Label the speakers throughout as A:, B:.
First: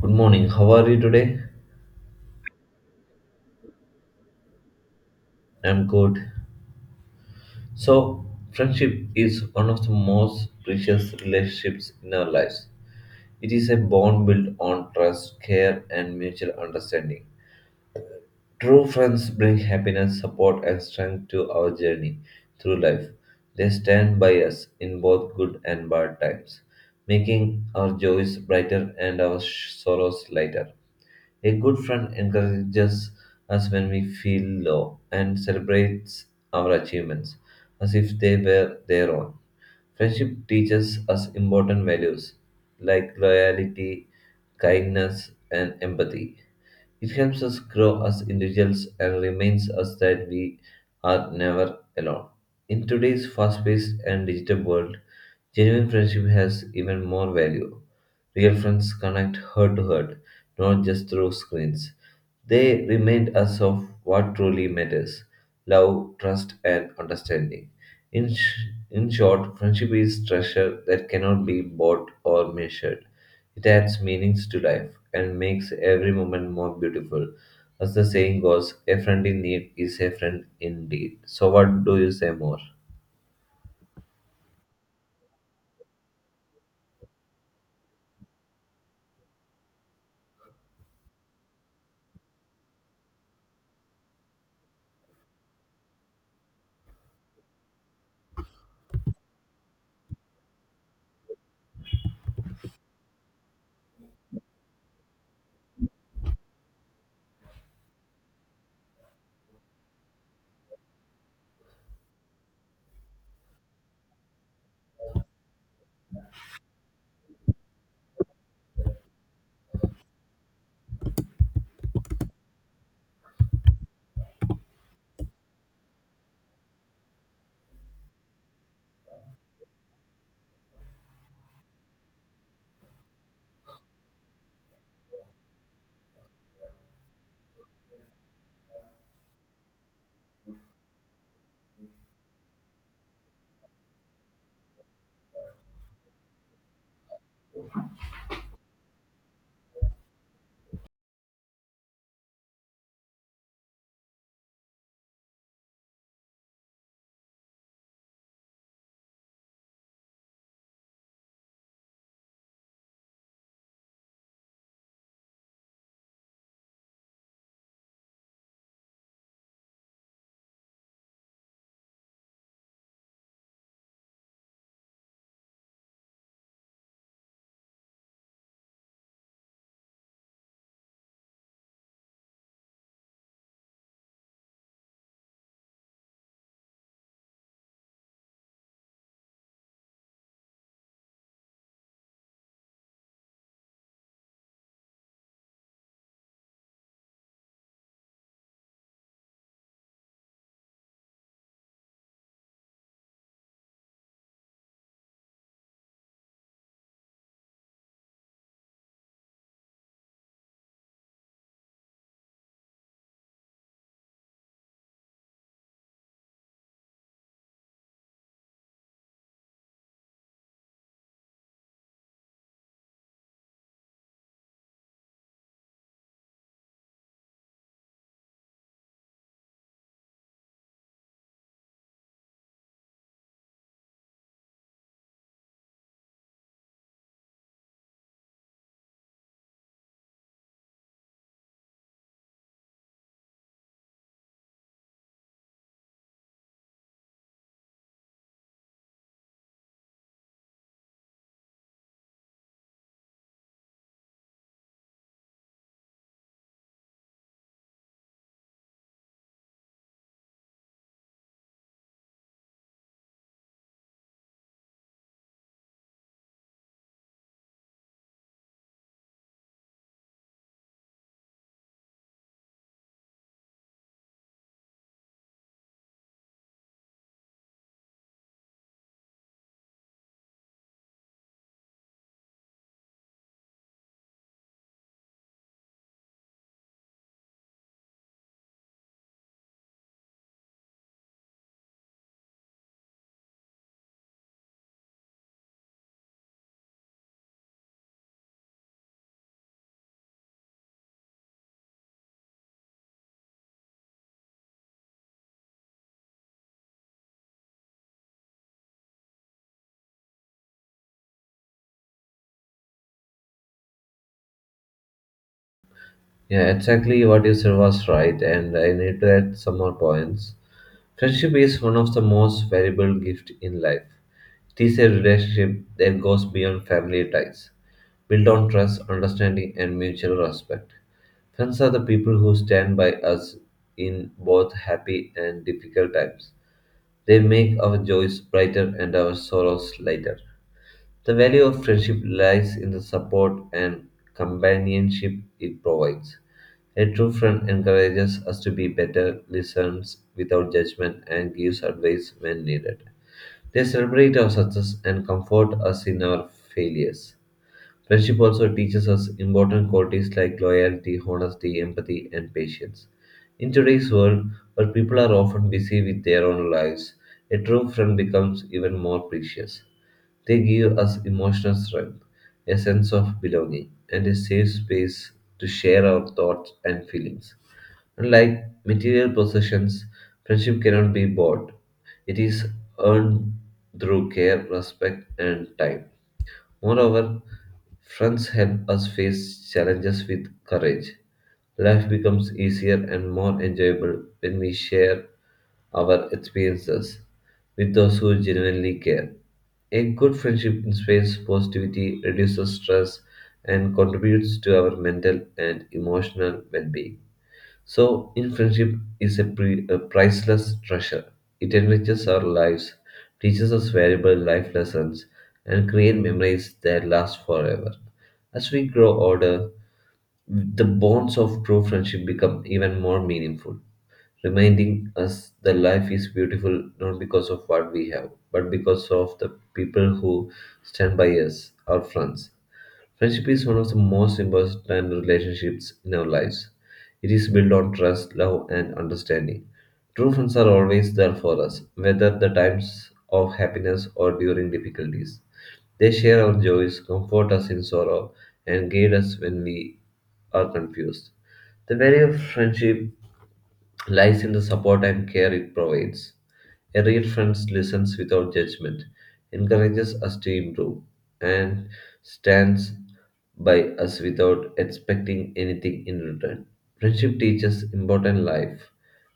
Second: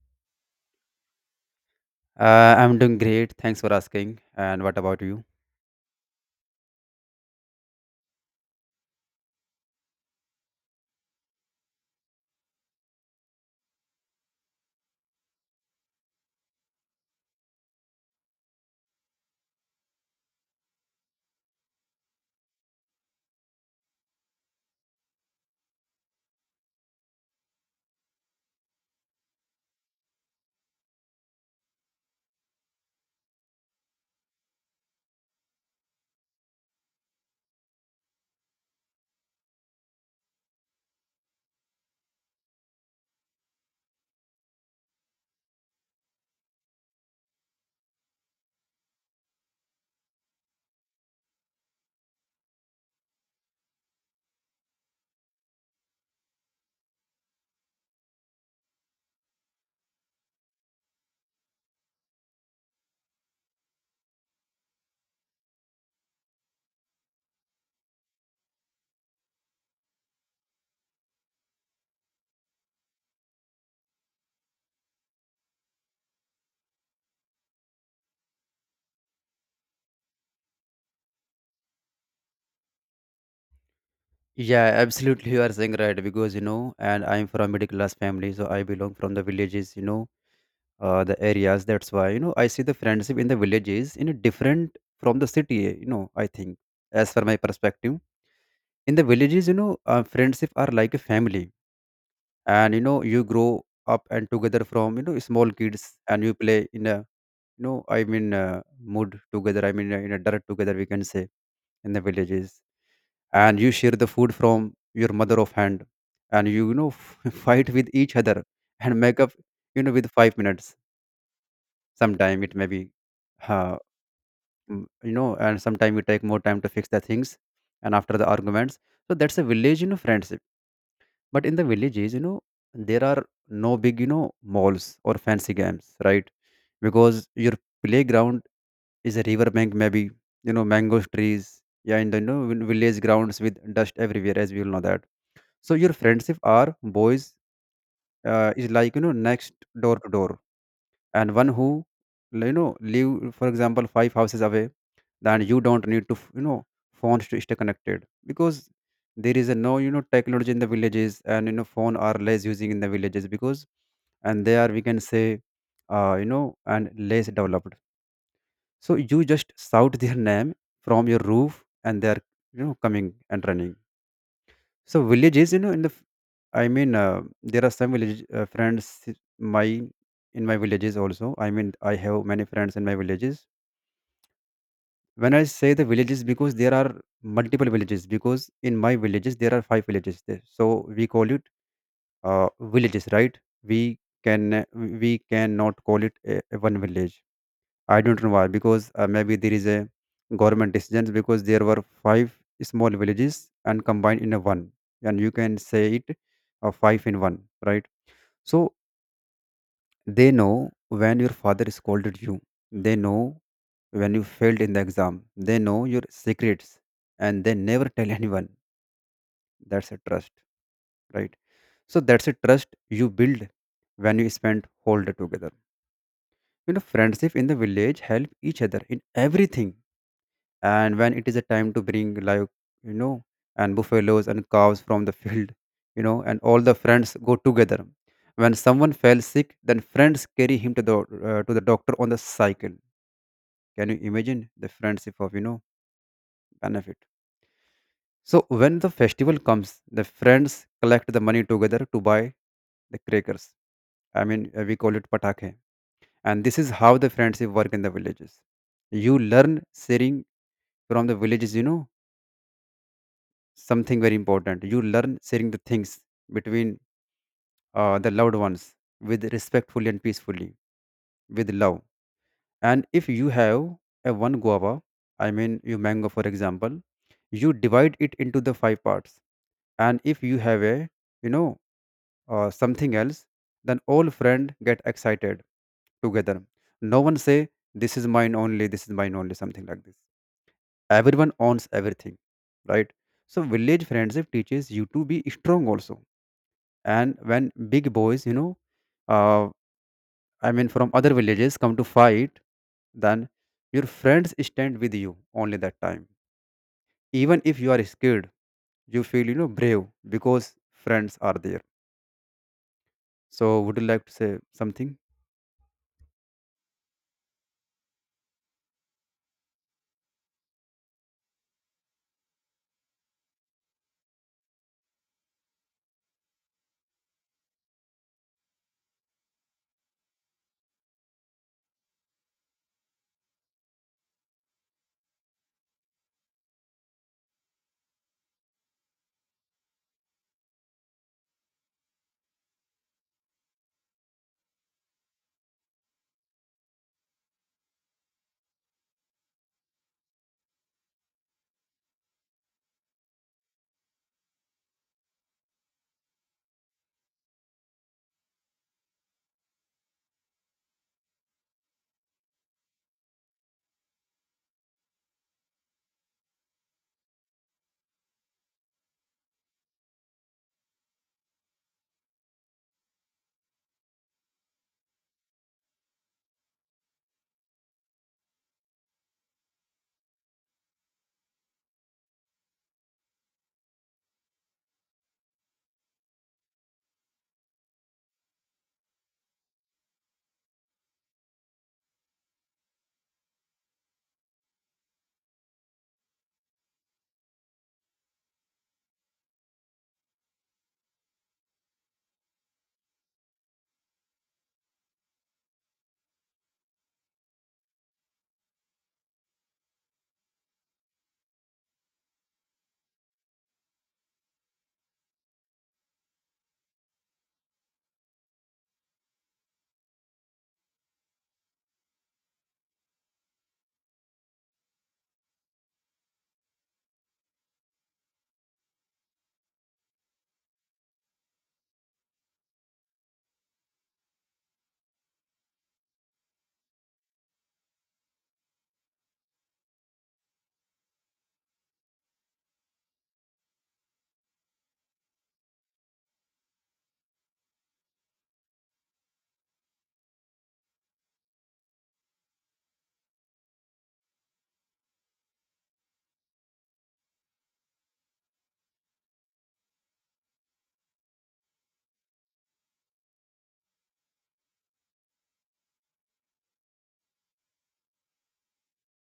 A: Good morning. How are you today?
B: I'm doing great. Thanks for asking. And what about you?
A: I'm good. So, Friendship is one of the most precious relationships in our lives. It is a bond built on trust, care, and mutual understanding. True friends bring happiness, support, and strength to our journey through life. They stand by us in both good and bad times, making our joys brighter and our sorrows lighter. A good friend encourages us when we feel low and celebrates our achievements as if they were their own. Friendship teaches us important values like loyalty, kindness, and empathy. It helps us grow as individuals and reminds us that we are never alone. In today's fast paced and digital world, genuine friendship has even more value. Real friends connect heart to heart not just through screens. They remind us of what truly matters love, trust, and understanding. In short, friendship is treasure that cannot be bought or measured. It adds meanings to life and makes every moment more beautiful. As the saying goes, a friend in need is a friend indeed. So, what do you say more?
B: Yeah, absolutely. You are saying right because and I'm from middle class family, so I belong from the villages. The areas. That's why I see the friendship in the villages in a different from the city. I think as for my perspective, in the villages, friendship are like a family, and you grow up and together from small kids, and you play in a mood together. In a dirt together, we can say in the villages, and you share the food from your mother of hand and you know fight with each other and make up with 5 minutes sometime it may be, uh, and sometime you take more time to fix the things and after the arguments. So that's a village friendship, but in the villages there are no big malls or fancy games, right? Because your playground is a riverbank maybe, mango trees, yeah, in the village grounds with dust everywhere, as we all know that. So your friendship are boys, is like next door to door, and one who live for example 5 houses away, then you don't need to phones to stay connected, because there is a no technology in the villages, and phone are less using in the villages because, and they are we can say and less developed. So you just shout their name from your roof and they are coming and running. So villages, in there are some village friends my in my villages also. I mean, I have many friends in my villages. When I say the villages, because there are multiple villages. Because in my villages there are 5 villages there. So we call it villages, right? We cannot call it a one village. I don't know why, because maybe there is a government decision because there were 5 small villages and combined in a one, and you can say it 5 in 1, right? So they know when your father scolded you, they know when you failed in the exam, they know your secrets, and they never tell anyone. That's a trust, right? So that's a trust you build when you spend whole day together. You know, friendship in the village help each other in everything, and when it is a time to bring like you know and buffaloes and cows from the field, and all the friends go together. When someone fell sick, then friends carry him to the doctor on the cycle. Can you imagine the friendship of benefit? So when the festival comes, the friends collect the money together to buy the crackers. We call it patake, and this is how the friendship work in the villages. You learn sharing from the villages, something very important. You learn sharing the things between the loved ones with respectfully and peacefully, with love. And if you have a one guava, I mean your mango, for example, you divide it into the 5 parts. And if you have a, you know, something else, then all friend get excited together. No one say this is mine only, this is mine only, something like this. Everyone owns everything, right? So village friendship teaches you to be strong also. And when big boys uh, I mean from other villages come to fight, then your friends stand with you only that time. Even if you are scared, you feel brave because friends are there. So would you like to say something?
A: Yeah, exactly what you said was right, and I need to add some more points. Friendship is one of the most valuable gifts in life. It is a relationship that goes beyond family ties, built on trust, understanding, and mutual respect. Friends are the people who stand by us in both happy and difficult times. They make our joys brighter and our sorrows lighter. The value of friendship lies in the support and companionship it provides. A true friend encourages us to be better, listens without judgment, and gives advice when needed. They celebrate our success and comfort us in our failures. Friendship also teaches us important qualities like loyalty, honesty, empathy, and patience. In today's world, where people are often busy with their own lives, a true friend becomes even more precious. They give us emotional strength, a sense of belonging, and a safe space to share our thoughts and feelings. Unlike material possessions, friendship cannot be bought. It is earned through care, respect, and time. Moreover, friends help us face challenges with courage. Life becomes easier and more enjoyable when we share our experiences with those who genuinely care. A good friendship inspires positivity, reduces stress, and contributes to our mental and emotional well being. So, in friendship is a priceless treasure. It enriches our lives, teaches us valuable life lessons, and create memories that last forever. As we grow older, the bonds of true friendship become even more meaningful, reminding us that life is beautiful not because of what we have, but because of the people who stand by us, our friends. Friendship is one of the most important relationships in our lives. It is built on trust, love, and understanding. True friends are always there for us, whether the times of happiness or during difficulties. They share our joys, comfort us in sorrow, and guide us when we are confused. The value of friendship lies in the support and care it provides. A real friend listens without judgment, encourages us to improve, and stands by us without expecting anything in return. Friendship teaches important life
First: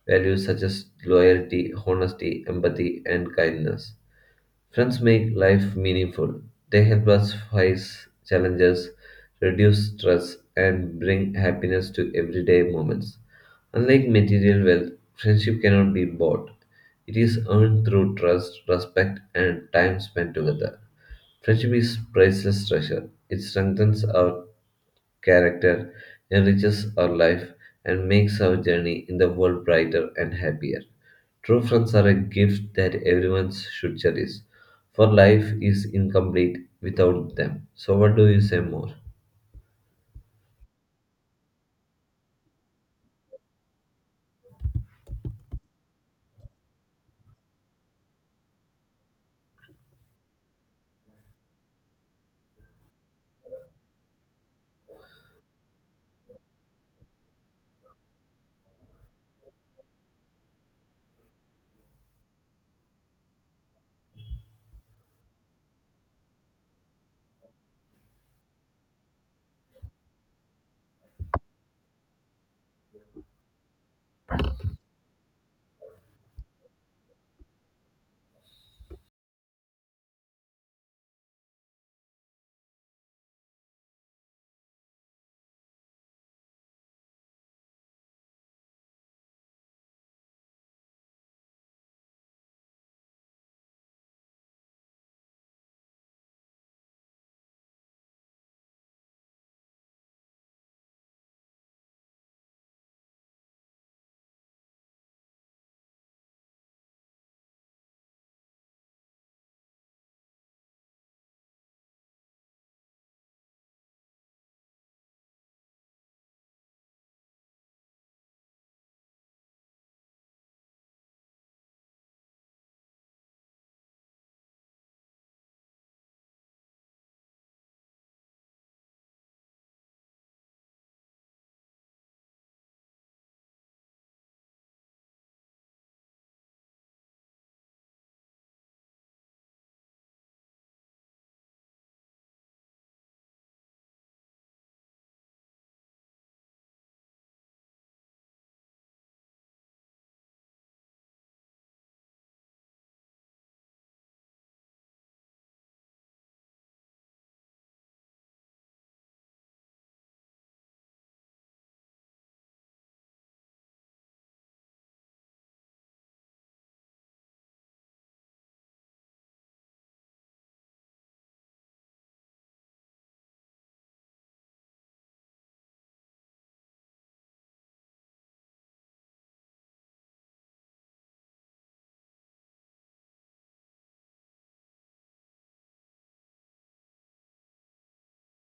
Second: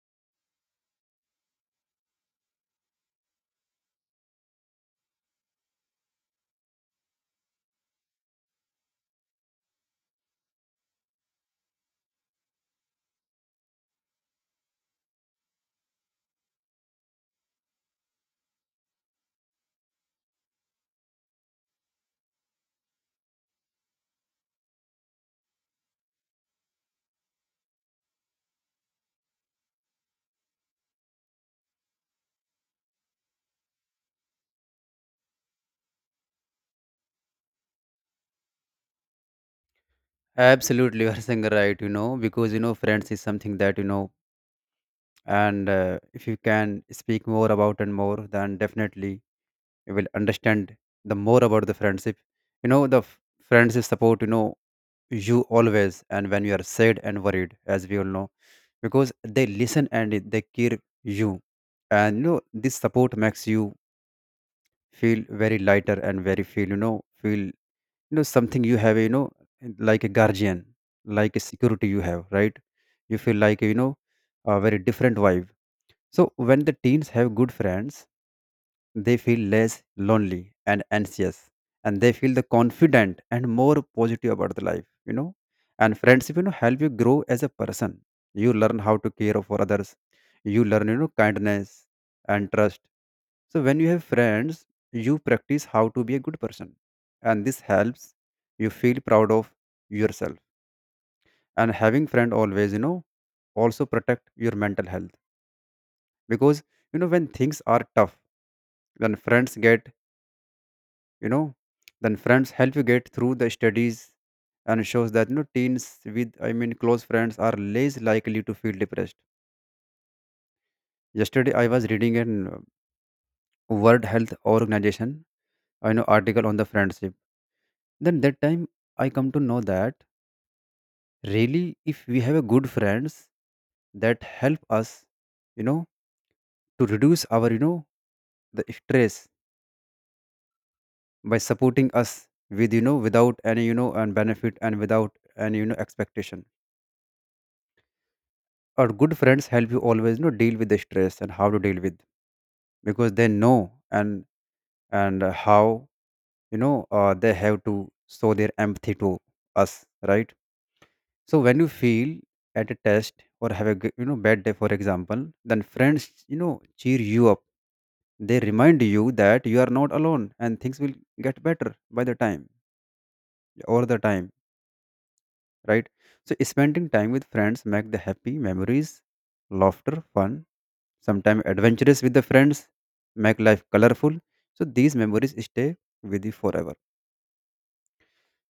A: values such as loyalty, honesty, empathy, and kindness. Friends make life meaningful. They help us face challenges, reduce stress, and bring happiness to everyday moments. Unlike material wealth, friendship cannot be bought. It is earned through trust, respect, and time spent together. Friendship is priceless treasure. It strengthens our character, enriches our life, and makes our journey in the world brighter and happier. True friends are a gift that everyone should cherish, for life is incomplete without them. So, what do you say more?
B: Absolutely, you are saying right, because friends is something that and if you can speak more about and more, then definitely you will understand the more about the friendship. you know the f- Friendship support you always, and when you are sad and worried, as we all know, because they listen and they care you. And this support makes you feel very lighter, and very feel something you have, like a guardian, like a security you have, right? You feel like a very different vibe. So when the teens have good friends, they feel less lonely and anxious, and they feel the confident and more positive about the life, you know. And friendship, help you grow as a person. You learn how to care for others. You learn, kindness and trust. So when you have friends, you practice how to be a good person, and this helps you feel proud of yourself. And having friend always, also protect your mental health, because when things are tough, when friends get you know then friends help you get through the studies, and shows that teens with close friends are less likely to feel depressed. Yesterday I was reading an World Health Organization, I know, article on the friendship. Then that time I come to know that really, if we have a good friends, that help us you know to reduce our the stress by supporting us with without any and benefit, and without any expectation. Or good friends help you always deal with the stress and how to deal with, because they know, and how they have to show their empathy to us, right? So when you feel at a test or have a bad day for example, then friends cheer you up. They remind you that you are not alone and things will get better by the time, over the time, right? So spending time with friends make the happy memories, laughter, fun, sometimes adventurous with the friends, make life colorful. So these memories stay with you forever.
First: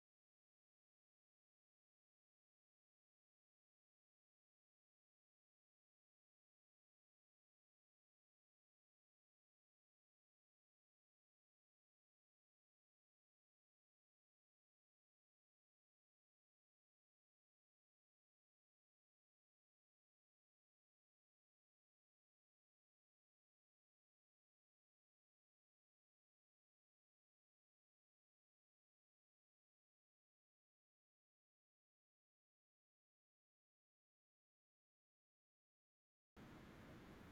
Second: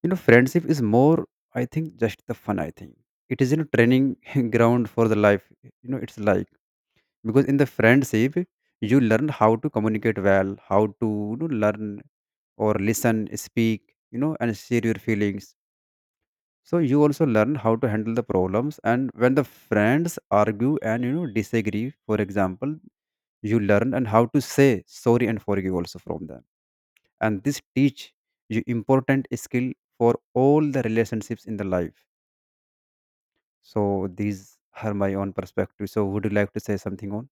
B: You know, friendship is more I think just the fun, I think. It is training ground for the life. It's like, because in the friendship you learn how to communicate well, how to learn or listen, speak, and share your feelings. So you also learn how to handle the problems, and when the friends argue and disagree for example, you learn and how to say sorry and forgive also from them. And this teach you important skill for all the relationships in the life. So these are my own perspective. So would you like to say something on?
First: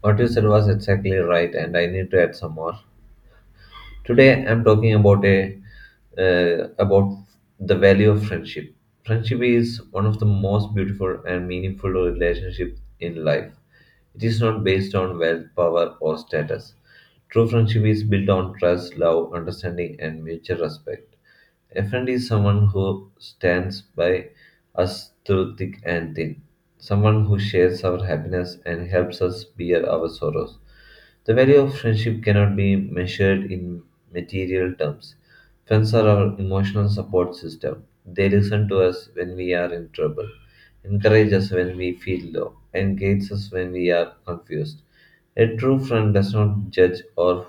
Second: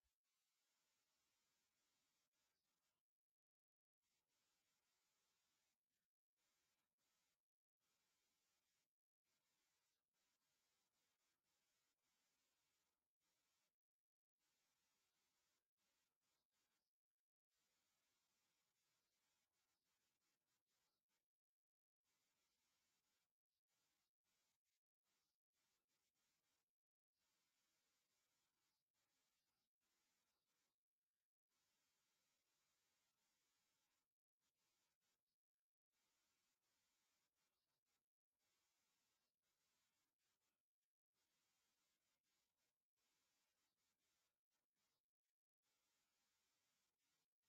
A: What you said was exactly right, and I need to add some more. Today, I'm talking about a about the value of friendship. Friendship is one of the most beautiful and meaningful relationships in life. It is not based on wealth, power, or status. True friendship is built on trust, love, understanding, and mutual respect. A friend is someone who stands by us through thick and thin, someone who shares our happiness and helps us bear our sorrows the value of friendship cannot be measured in material terms. Friends are our emotional support system. They listen to us when we are in trouble, encourage us when we feel low, and guide us when we are confused. A true friend does not judge or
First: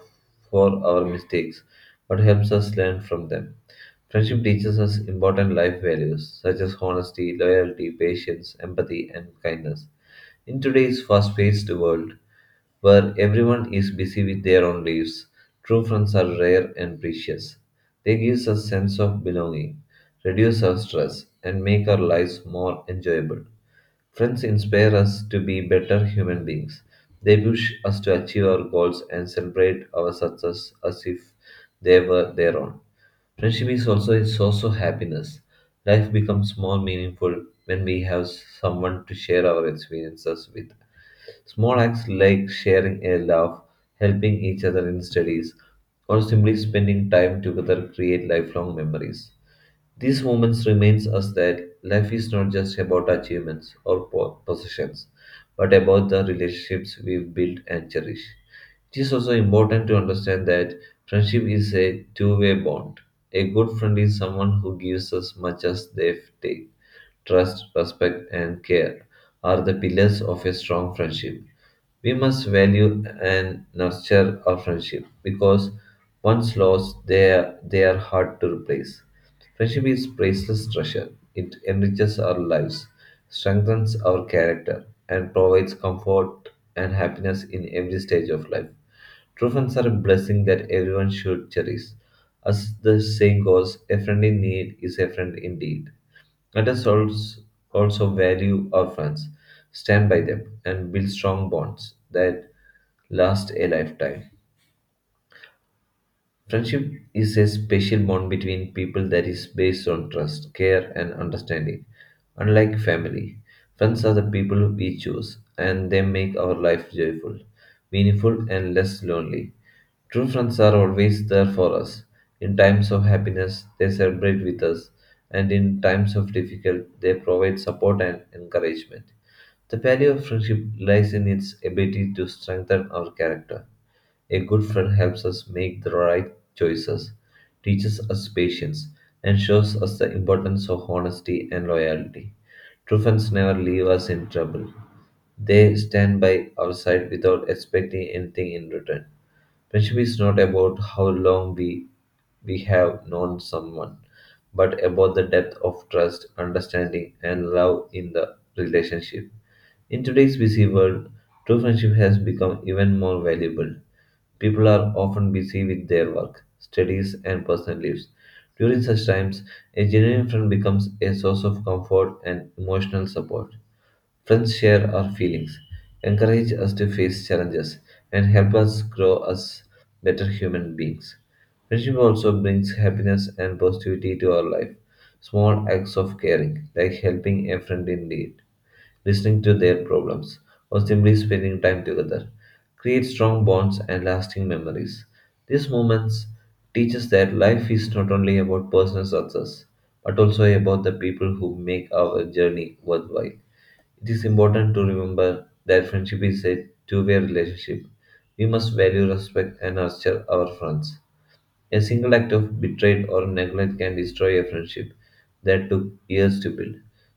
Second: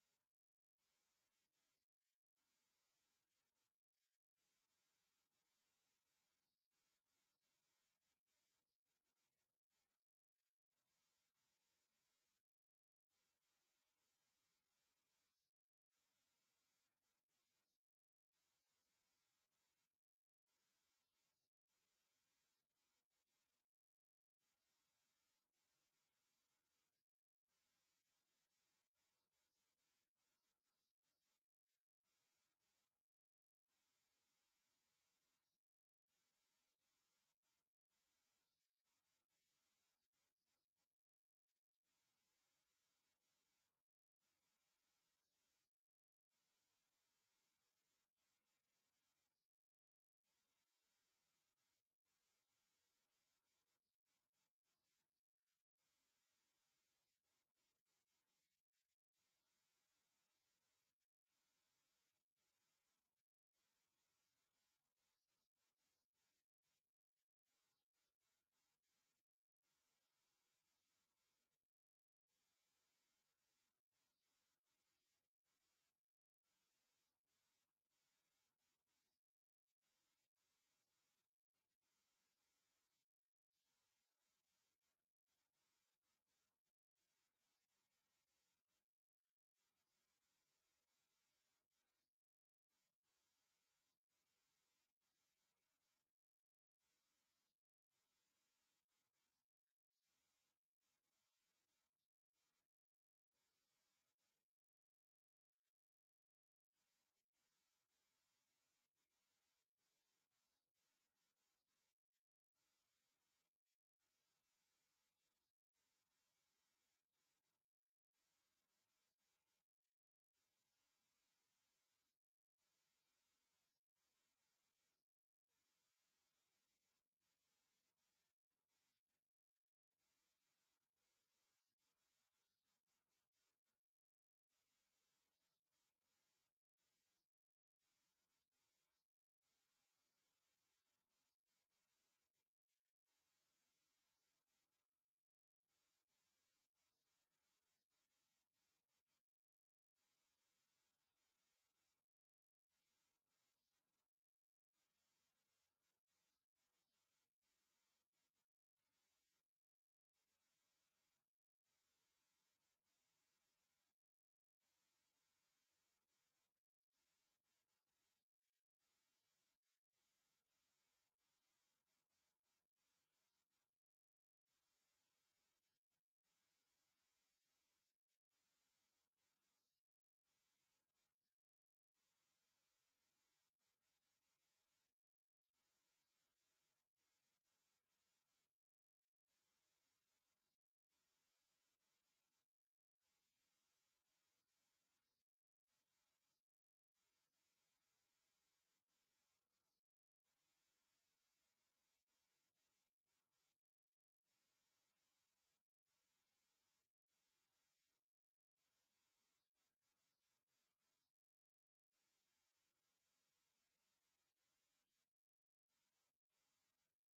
A: for our mistakes, but helps us learn from them. Friendship teaches us important life values such as honesty, loyalty, patience, empathy, and kindness. In today's fast paced world, where everyone is busy with their own lives, true friends are rare and precious. They give us a sense of belonging, reduce our stress, and make our lives more enjoyable. Friends inspire us to be better human beings. They push us to achieve our goals and celebrate our success as if they were their own. Friendship is also a source of happiness. Life becomes more meaningful when we have someone to share our experiences with. Small acts like sharing a laugh, helping each other in studies, or simply spending time together create lifelong memories. These moments reminds us that life is not just about achievements or possessions, but about the relationships we build and cherish. It is also important to understand that friendship is a two-way bond. A good friend is someone who gives as much as they take. Trust, respect, and care are the pillars of a strong friendship. We must value and nurture our friendship because once lost, they are hard to replace. Friendship is priceless treasure. It enriches our lives, strengthens our character, and provides comfort and happiness in every stage of life. True friends are a blessing that everyone should cherish. As the saying goes, a friend in need is a friend indeed. Let us also value our friends, stand by them, and build strong bonds that last a lifetime. Friendship is a special bond between people that is based on trust, care, and understanding. Unlike family, friends are the people we choose, and they make our life joyful, meaningful, and less lonely. True friends are always there for us. In times of happiness, they celebrate with us, and in times of difficulty, they provide support and encouragement. The value of friendship lies in its ability to strengthen our character a good friend helps us make the right choices, teaches us patience, and shows us the importance of honesty and loyalty. True friends never leave us in trouble. They stand by our side without expecting anything in return. Friendship is not about how long we have known someone, but about the depth of trust, understanding, and love in the relationship. In today's busy world, true friendship has become even more valuable. People are often busy with their work, studies, and personal lives. During such times, a genuine friend becomes a source of comfort and emotional support. Friends share our feelings, encourage us to face challenges, and help us grow as better human beings. Friendship also brings happiness and positivity to our life. Small acts of caring, like helping a friend in need, listening to their problems, or simply spending time together, create strong bonds and lasting memories. These moments teach us that life is not only about personal success, but also about the people who make our journey worthwhile. It is important to remember that friendship is a two-way relationship. We must value, respect, and nurture our friends a single act of betrayal or neglect can destroy a friendship that took years to build.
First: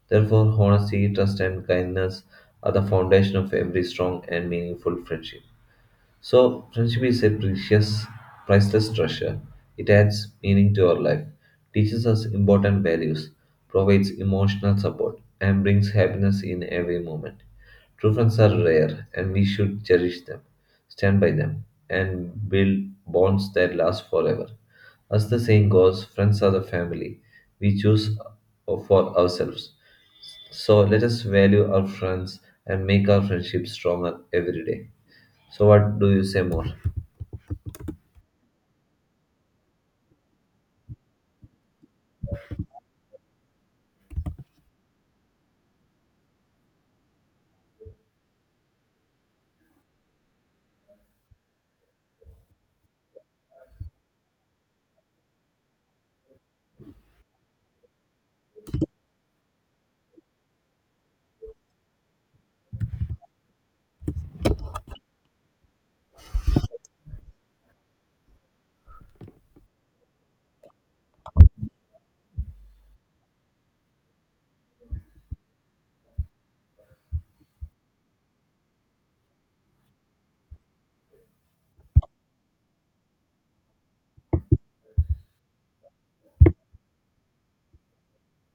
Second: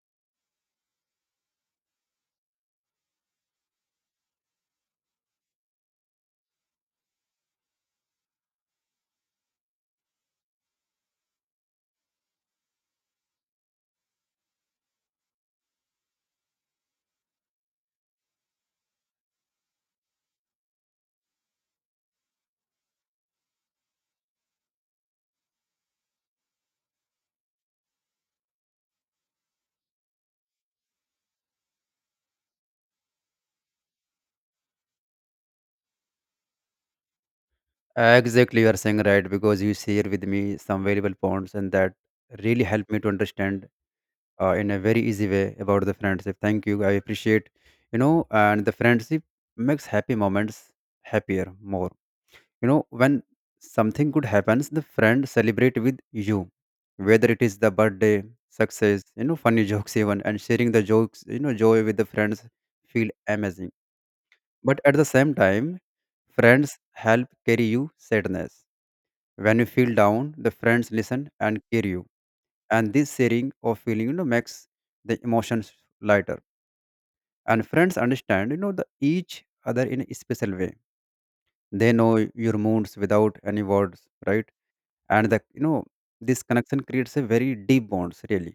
A: Therefore, honesty, trust, and kindness are the foundation of every strong and meaningful friendship. So, friendship is a precious, priceless treasure. It adds meaning to our life, teaches us important values, provides emotional support, and brings happiness in every moment. True friends are rare, and we should cherish them, stand by them, and build bonds that last forever. As the saying goes, friends are the family we choose for ourselves. So, let us value our friends and make our friendship stronger every day. So what do you say more?
B: Exactly, you are saying right because you share with me some valuable points, and that really helped me to understand, in a very easy way about the friendship. Thank you, I appreciate. And the friendship makes happy moments happier more. You know, when something good happens, the friend celebrate with you, whether it is the birthday, success, funny jokes even, and sharing the jokes, joy with the friends feel amazing. But at the same time, friends help carry you sadness. When you feel down, the friends listen and carry you, and this sharing of feeling makes the emotions lighter. And friends understand the each other in a special way. They know your moods without any words, right? And the you know this connection creates a very deep bonds, really.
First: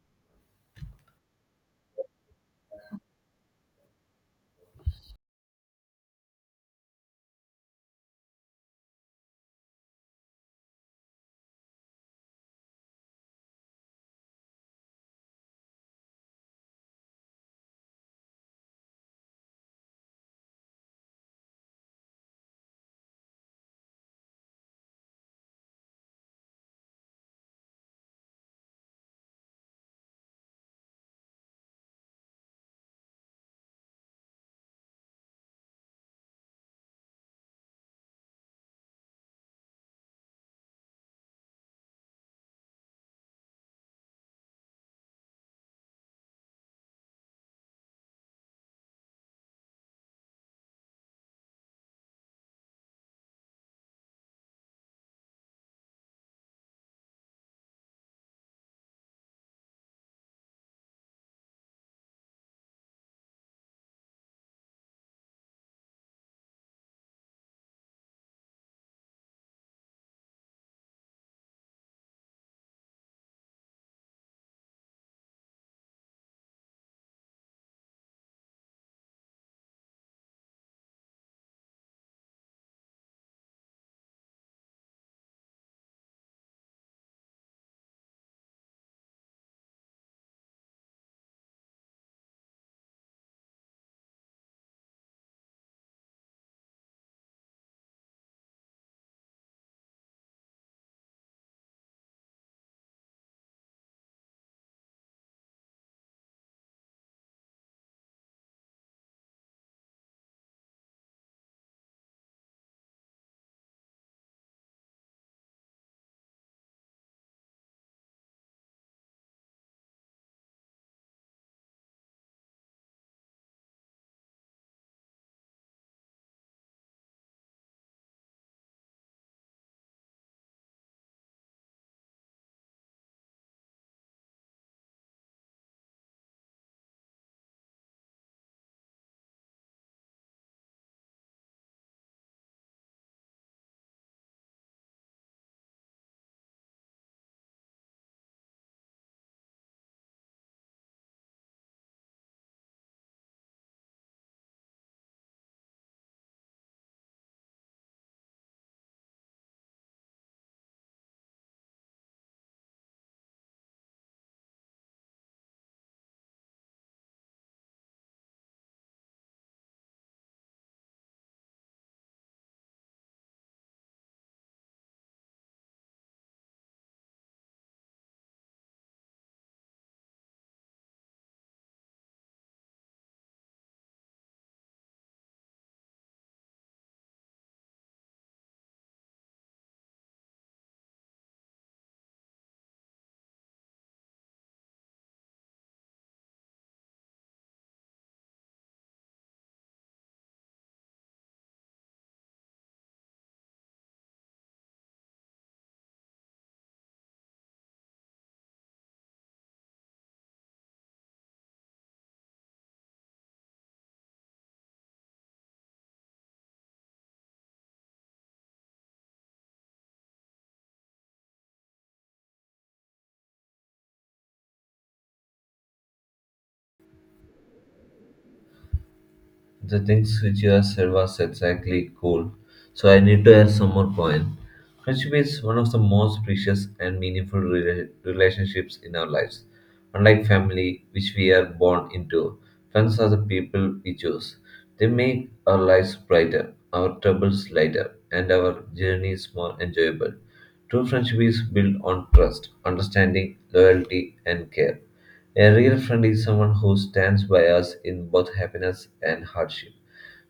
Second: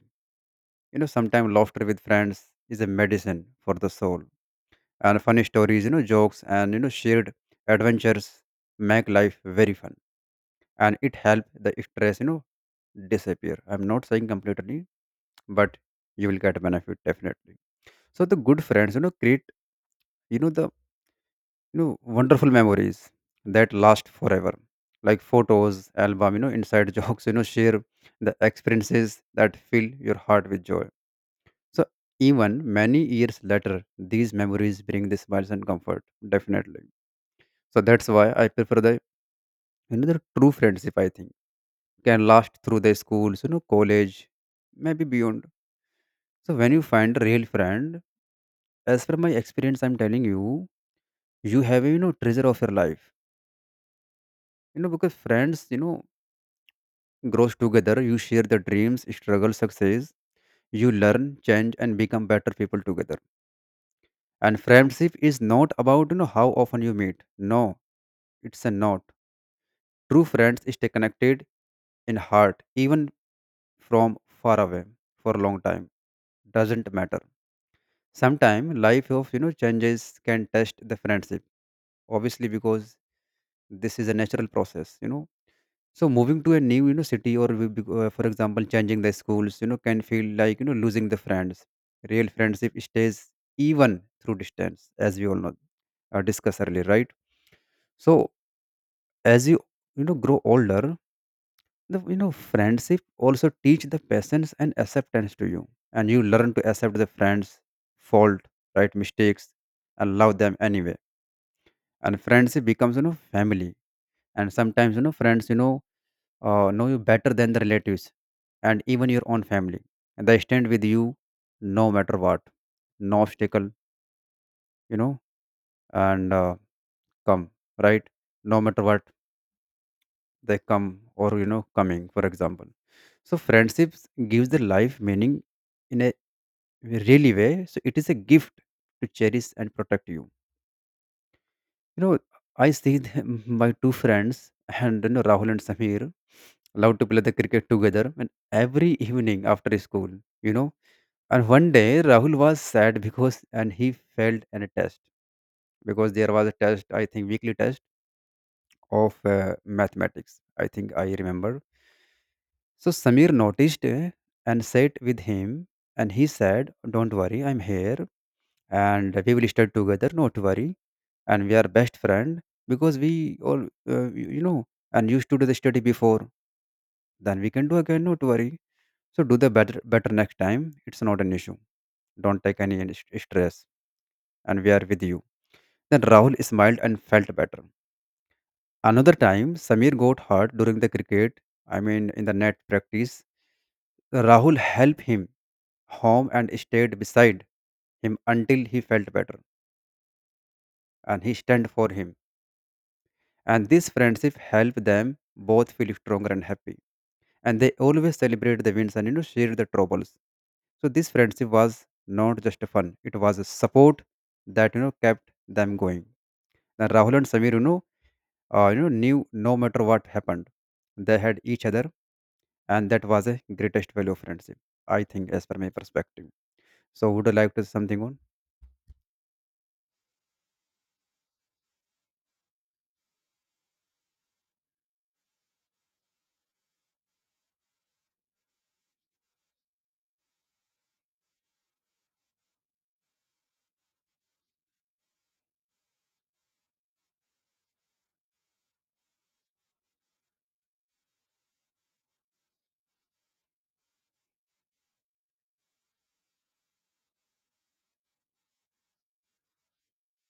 B: You know, sometimes laughter with friends is a medicine for the soul, and funny stories, jokes, and shared adventures make life very fun. And it help the stress disappear, I'm not saying completely, but you will get benefit definitely. So the good friends, you know, create, you know, the you know wonderful memories that last forever. Like photos, album, inside jokes, share the experiences that fill your heart with joy. So even many years later, these memories bring the smiles and comfort, definitely. So that's why I prefer the the true friendship, I think, can last through the schools, college, maybe beyond. So when you find a real friend, as per my experience, I'm telling you, you have a treasure of your life, because friends, grows together. You share the dreams, struggle, success. You learn, change and become better people together. And friendship is not about, how often you meet. No, it's a not, true friends stay connected in heart even from far away for a long time. Doesn't matter. Sometimes life of, changes can test the friendship, obviously, because this is a natural process, So moving to a new, city, or for example, changing the schools, can feel like, losing the friends. Real friendship stays even through distance, as we all know, discussed earlier, right? So as you, grow older, the, friendship also teach the patience and acceptance to you. And you learn to accept the friends' fault, right? Mistakes, and love them anyway. And friendship becomes, family. And sometimes, friends, know you better than the relatives and even your own family. And they stand with you no matter what, no obstacle, you know, and come, right? No matter what, they come or, coming, for example. So, friendships gives the life meaning in a really way. So, it is a gift to cherish and protect you. You know, I see them, my two friends and, Rahul and Samir love to play the cricket together and every evening after school, you know And one day Rahul was sad because and he failed in a test, because there was a test, I think weekly test of mathematics. I think I remember. So Samir noticed, and sat with him and he said, "Don't worry, I'm here and we will study together, not worry. And we are best friend, because we all, uh, you you know, and used to do the study before. Then we can do again, not worry. So do the better, better next time. It's not an issue. Don't take any stress, and we are with you." Then Rahul smiled and felt better. Another time, Samir got hurt during the cricket, I mean, in the net practice. Rahul helped him home and stayed beside him until he felt better, and he stand for him. And this friendship helped them both feel stronger and happy. And they always celebrate the wins and share the troubles. So this friendship was not just fun; it was a support that kept them going. Now Rahul and Samir, knew no matter what happened, they had each other, and that was a greatest value of friendship, I think, as per my perspective. So would you like to say something on
A: The things which you have said was exactly cool. So I need to add some more point. Friendship is one of the most precious and meaningful relationships in our lives. Unlike family, which we are born into, friends are the people we choose. They make our lives brighter, our troubles lighter, and our journeys more enjoyable. True friendship is built on trust, understanding, loyalty, and care. A real friend is someone who stands by us in both happiness and hardship.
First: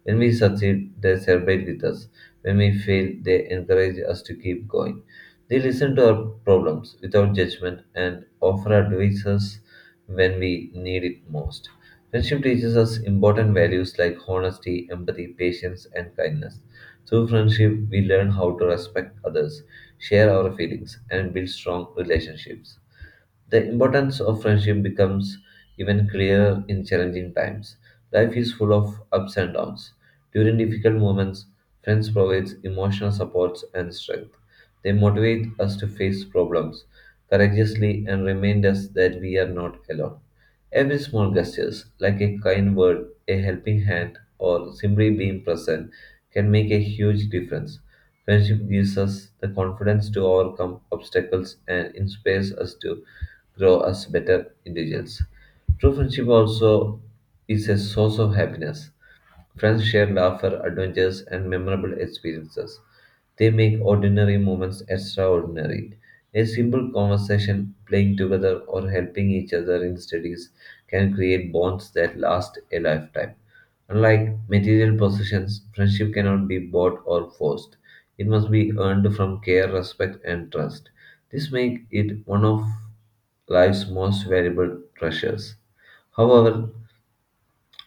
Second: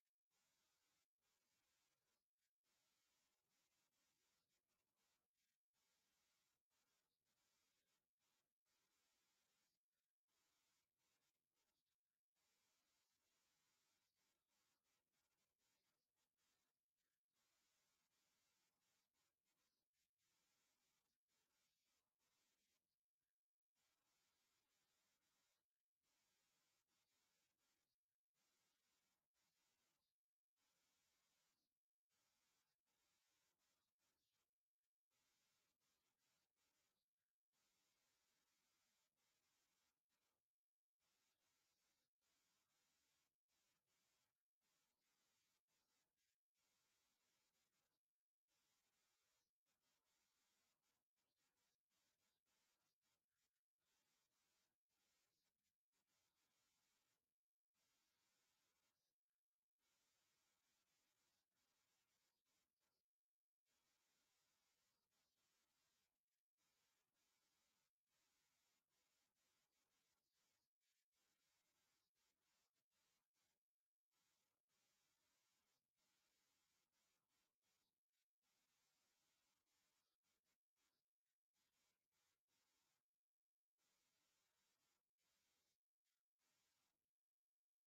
A: When we succeed, they celebrate with us. When we fail, they encourage us to keep going. They listen to our problems without judgment and offer advices when we need it most. Friendship teaches us important values like honesty, empathy, patience, and kindness. Through friendship, we learn how to respect others, share our feelings, and build strong relationships. The importance of friendship becomes even clearer in challenging times. Life is full of ups and downs. During difficult moments, friends provide emotional support and strength. They motivate us to face problems courageously and remind us that we are not alone. Every small gesture, like a kind word, a helping hand, or simply being present, can make a huge difference. Friendship gives us the confidence to overcome obstacles and inspires us to grow as better individuals. True friendship also is a source of happiness. Friends share laughter, adventures, and memorable experiences. They make ordinary moments extraordinary. A simple conversation, playing together, or helping each other in studies can create bonds that last a lifetime. Unlike material possessions, friendship cannot be bought or forced. It must be earned from care, respect, and trust. This makes it one of life's most valuable treasures. However,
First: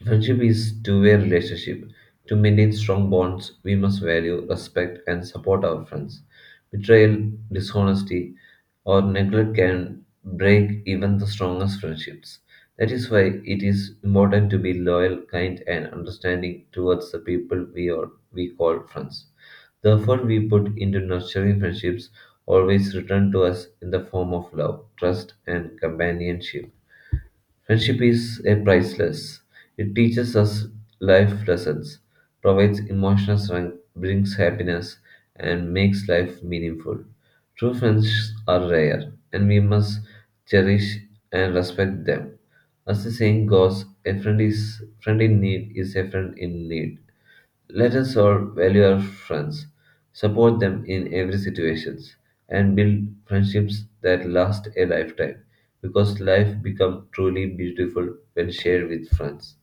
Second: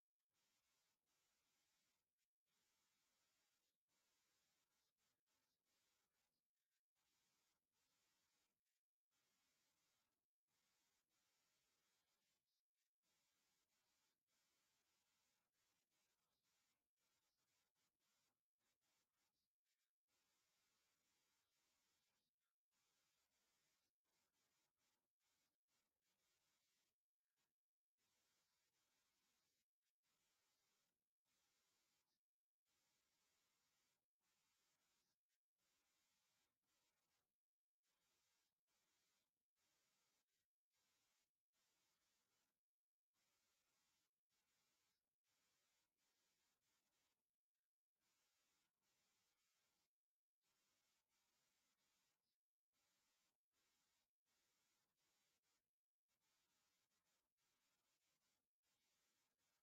A: friendship is two-way relationship. To maintain strong bonds, we must value, respect, and support our friends. Betrayal, dishonesty, or neglect can break even the strongest friendships. That is why it is important to be loyal, kind, and understanding towards the people we call friends. The effort we put into nurturing friendships always return to us in the form of love, trust, and companionship. Friendship is a priceless. It teaches us life lessons, provides emotional strength, brings happiness, and makes life meaningful. True friends are rare, and we must cherish and respect them. As the saying goes, a friend in need is a friend in need. Let us all value our friends, support them in every situation, and build friendships that last a lifetime because life becomes truly beautiful when shared with friends.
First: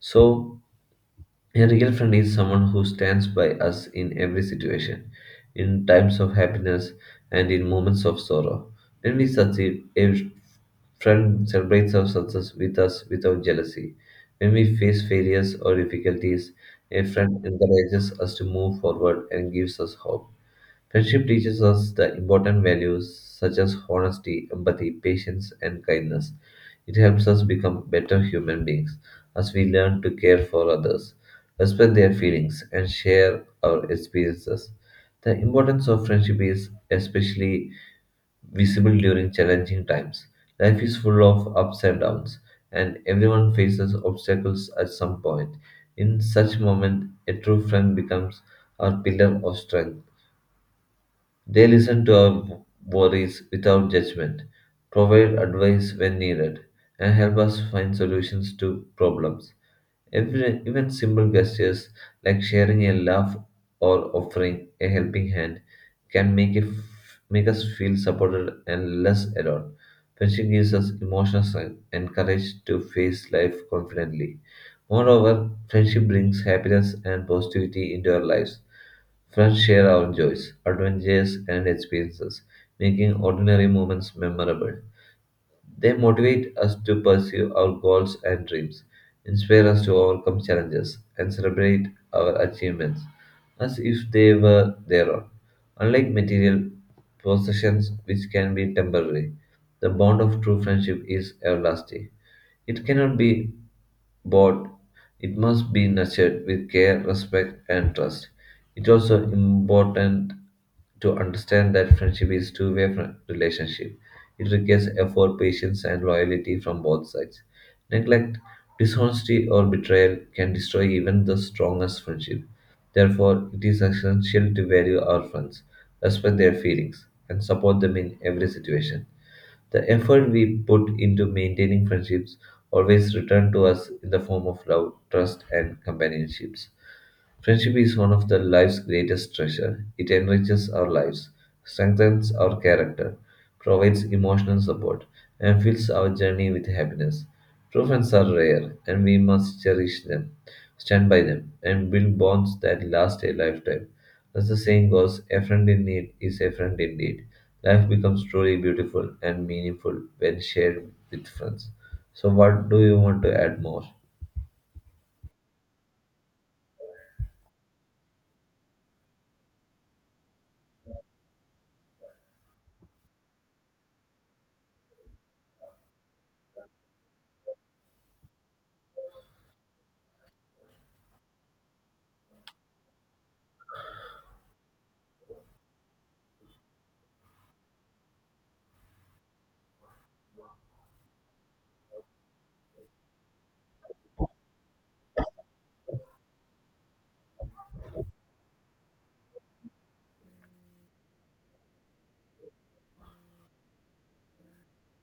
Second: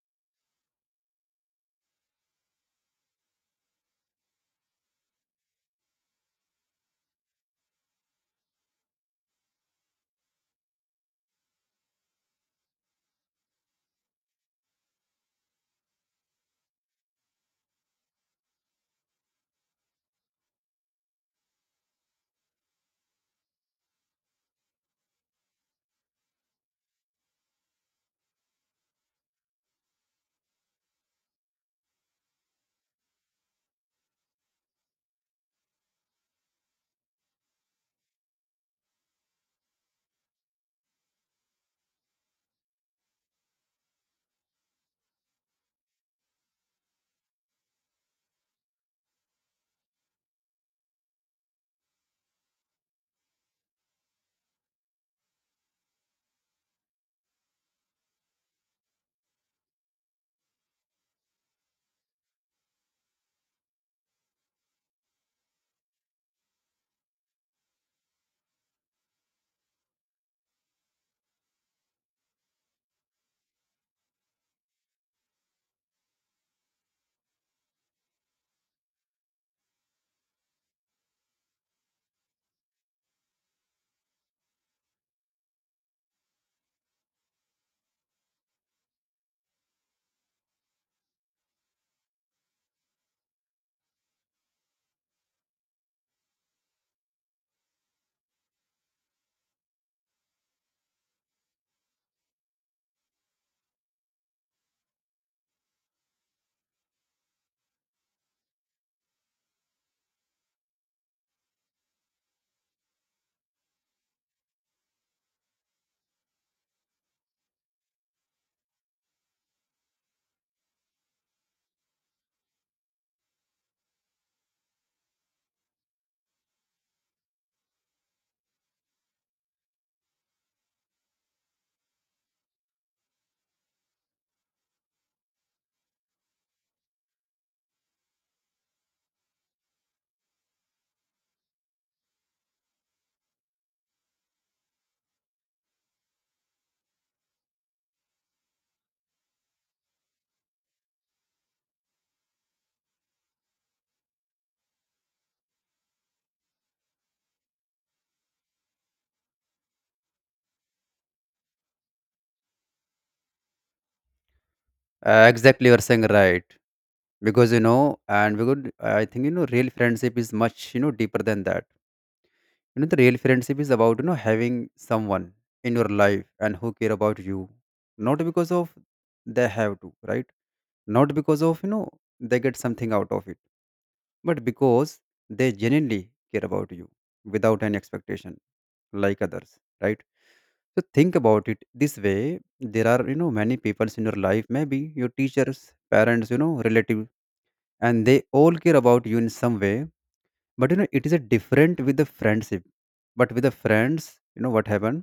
A: So, a real friend is someone who stands by us in every situation, in times of happiness and in moments of sorrow. When we succeed, a friend celebrates our success with us without jealousy. When we face failures or difficulties, a friend encourages us to move forward and gives us hope. Friendship teaches us the important values such as honesty, empathy, patience, and kindness. It helps us become better human beings as we learn to care for others, respect their feelings, and share our experiences. The importance of friendship is especially visible during challenging times. Life is full of ups and downs, and everyone faces obstacles at some point. In such moment, a true friend becomes our pillar of strength. They listen to our worries without judgment, provide advice when needed, and help us find solutions to problems. Every, even simple gestures like sharing a laugh or offering a helping hand can make us feel supported and less alone. Friendship gives us emotional strength and courage to face life confidently. Moreover, friendship brings happiness and positivity into our lives. Friends share our joys, adventures, and experiences, making ordinary moments memorable. They motivate us to pursue our goals and dreams, inspire us to overcome challenges, and celebrate our achievements as if they were their own. Unlike material possessions, which can be temporary, the bond of true friendship is everlasting. It cannot be but it must be nurtured with care, respect, and trust. It's also important to understand that friendship is a two-way relationship. It requires effort, patience, and loyalty from both sides. Neglect, dishonesty, or betrayal can destroy even the strongest friendship. Therefore, it is essential to value our friends, respect their feelings, and support them in every situation. The effort we put into maintaining friendships always return to us in the form of love, trust, and companionships. Friendship is one of the life's greatest treasure. It enriches our lives, strengthens our character, provides emotional support, and fills our journey with happiness. True friends are rare, and we must cherish them, stand by them, and build bonds that last a lifetime. As the saying goes, a friend in need is a friend indeed. Life becomes truly beautiful and meaningful when shared with friends. So, what do you want to add more?
B: exactly you're saying, right? Because, and we could, I think, real friendship is much, deeper than that. You know, the real friendship is about, having someone in your life and who care about you, not because of they have to, right? Not because of, they get something out of it, but because they genuinely care about you without any expectation, like others, right? So think about it this way. There are, many people in your life, maybe your teachers, parents, relative, and they all care about you in some way. But, it is a different with the friendship. But with the friends, what happens,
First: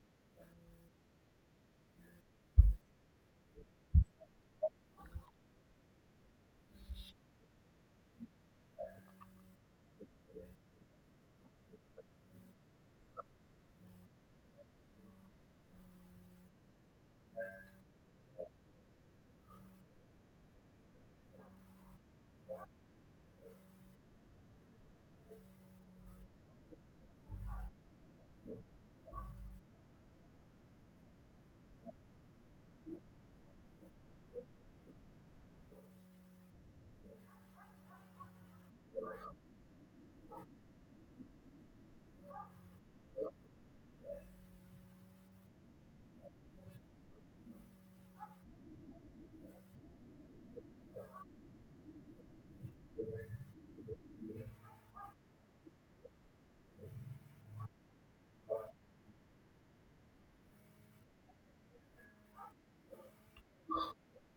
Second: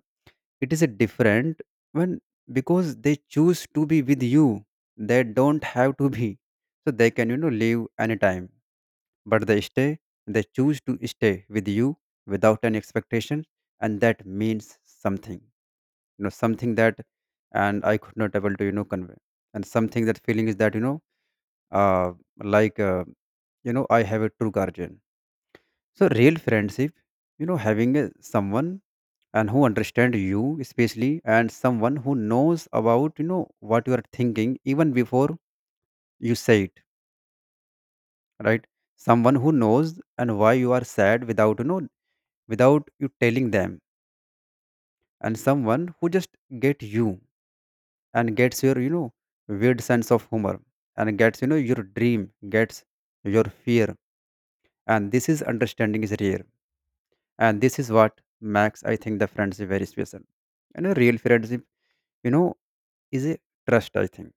B: it is a different when, because they choose to be with you. They don't have to be, so they can, leave anytime. But they stay, they choose to stay with you without any expectation, and that means something, something that, and I could not able to, convey. And something that feeling is that, uh like uh, I have a true guardian. So real friendship, having a, someone and who understand you especially, and someone who knows about, what you are thinking even before you say it, right? Someone who knows and why you are sad without, without you telling them. And someone who just get you, and gets your, weird sense of humor, and gets, your dream, gets your fear. And this is understanding is rare, and this is what makes, I think, the friendship very special. You know, real friendship, you know is a trust, I think.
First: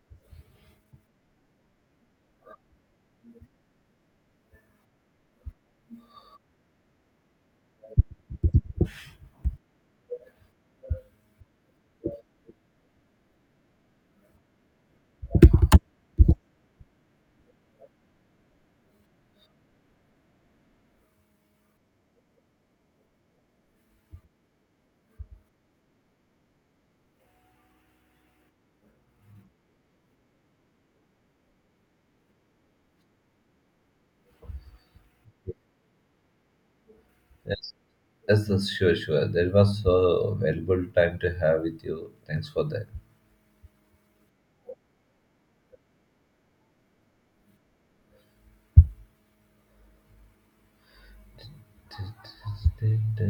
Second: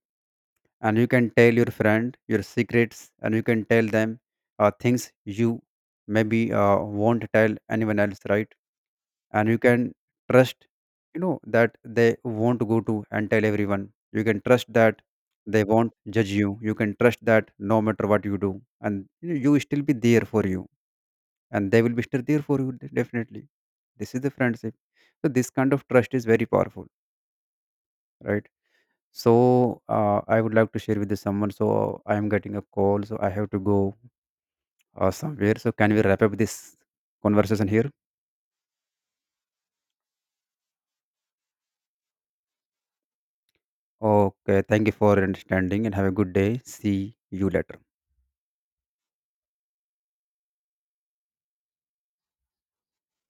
B: And you can tell your friend your secrets, and you can tell them things you maybe won't tell anyone else, right? And you can trust, that they won't go to and tell everyone. You can trust that they won't judge you. You can trust that no matter what you do, and you, know, you will still be there for you, and they will be still there for you, definitely. This is the friendship. So this kind of trust is very powerful, right? So I would like to share with someone. So I am getting a call, so I have to go somewhere. So can we wrap up this conversation
A: Yes.
B: here?
A: Yes, yes, sure, sure. That was so valuable time to have with you. Thanks for
B: Okay, thank you for understanding, and have a good day. See you later.
A: that.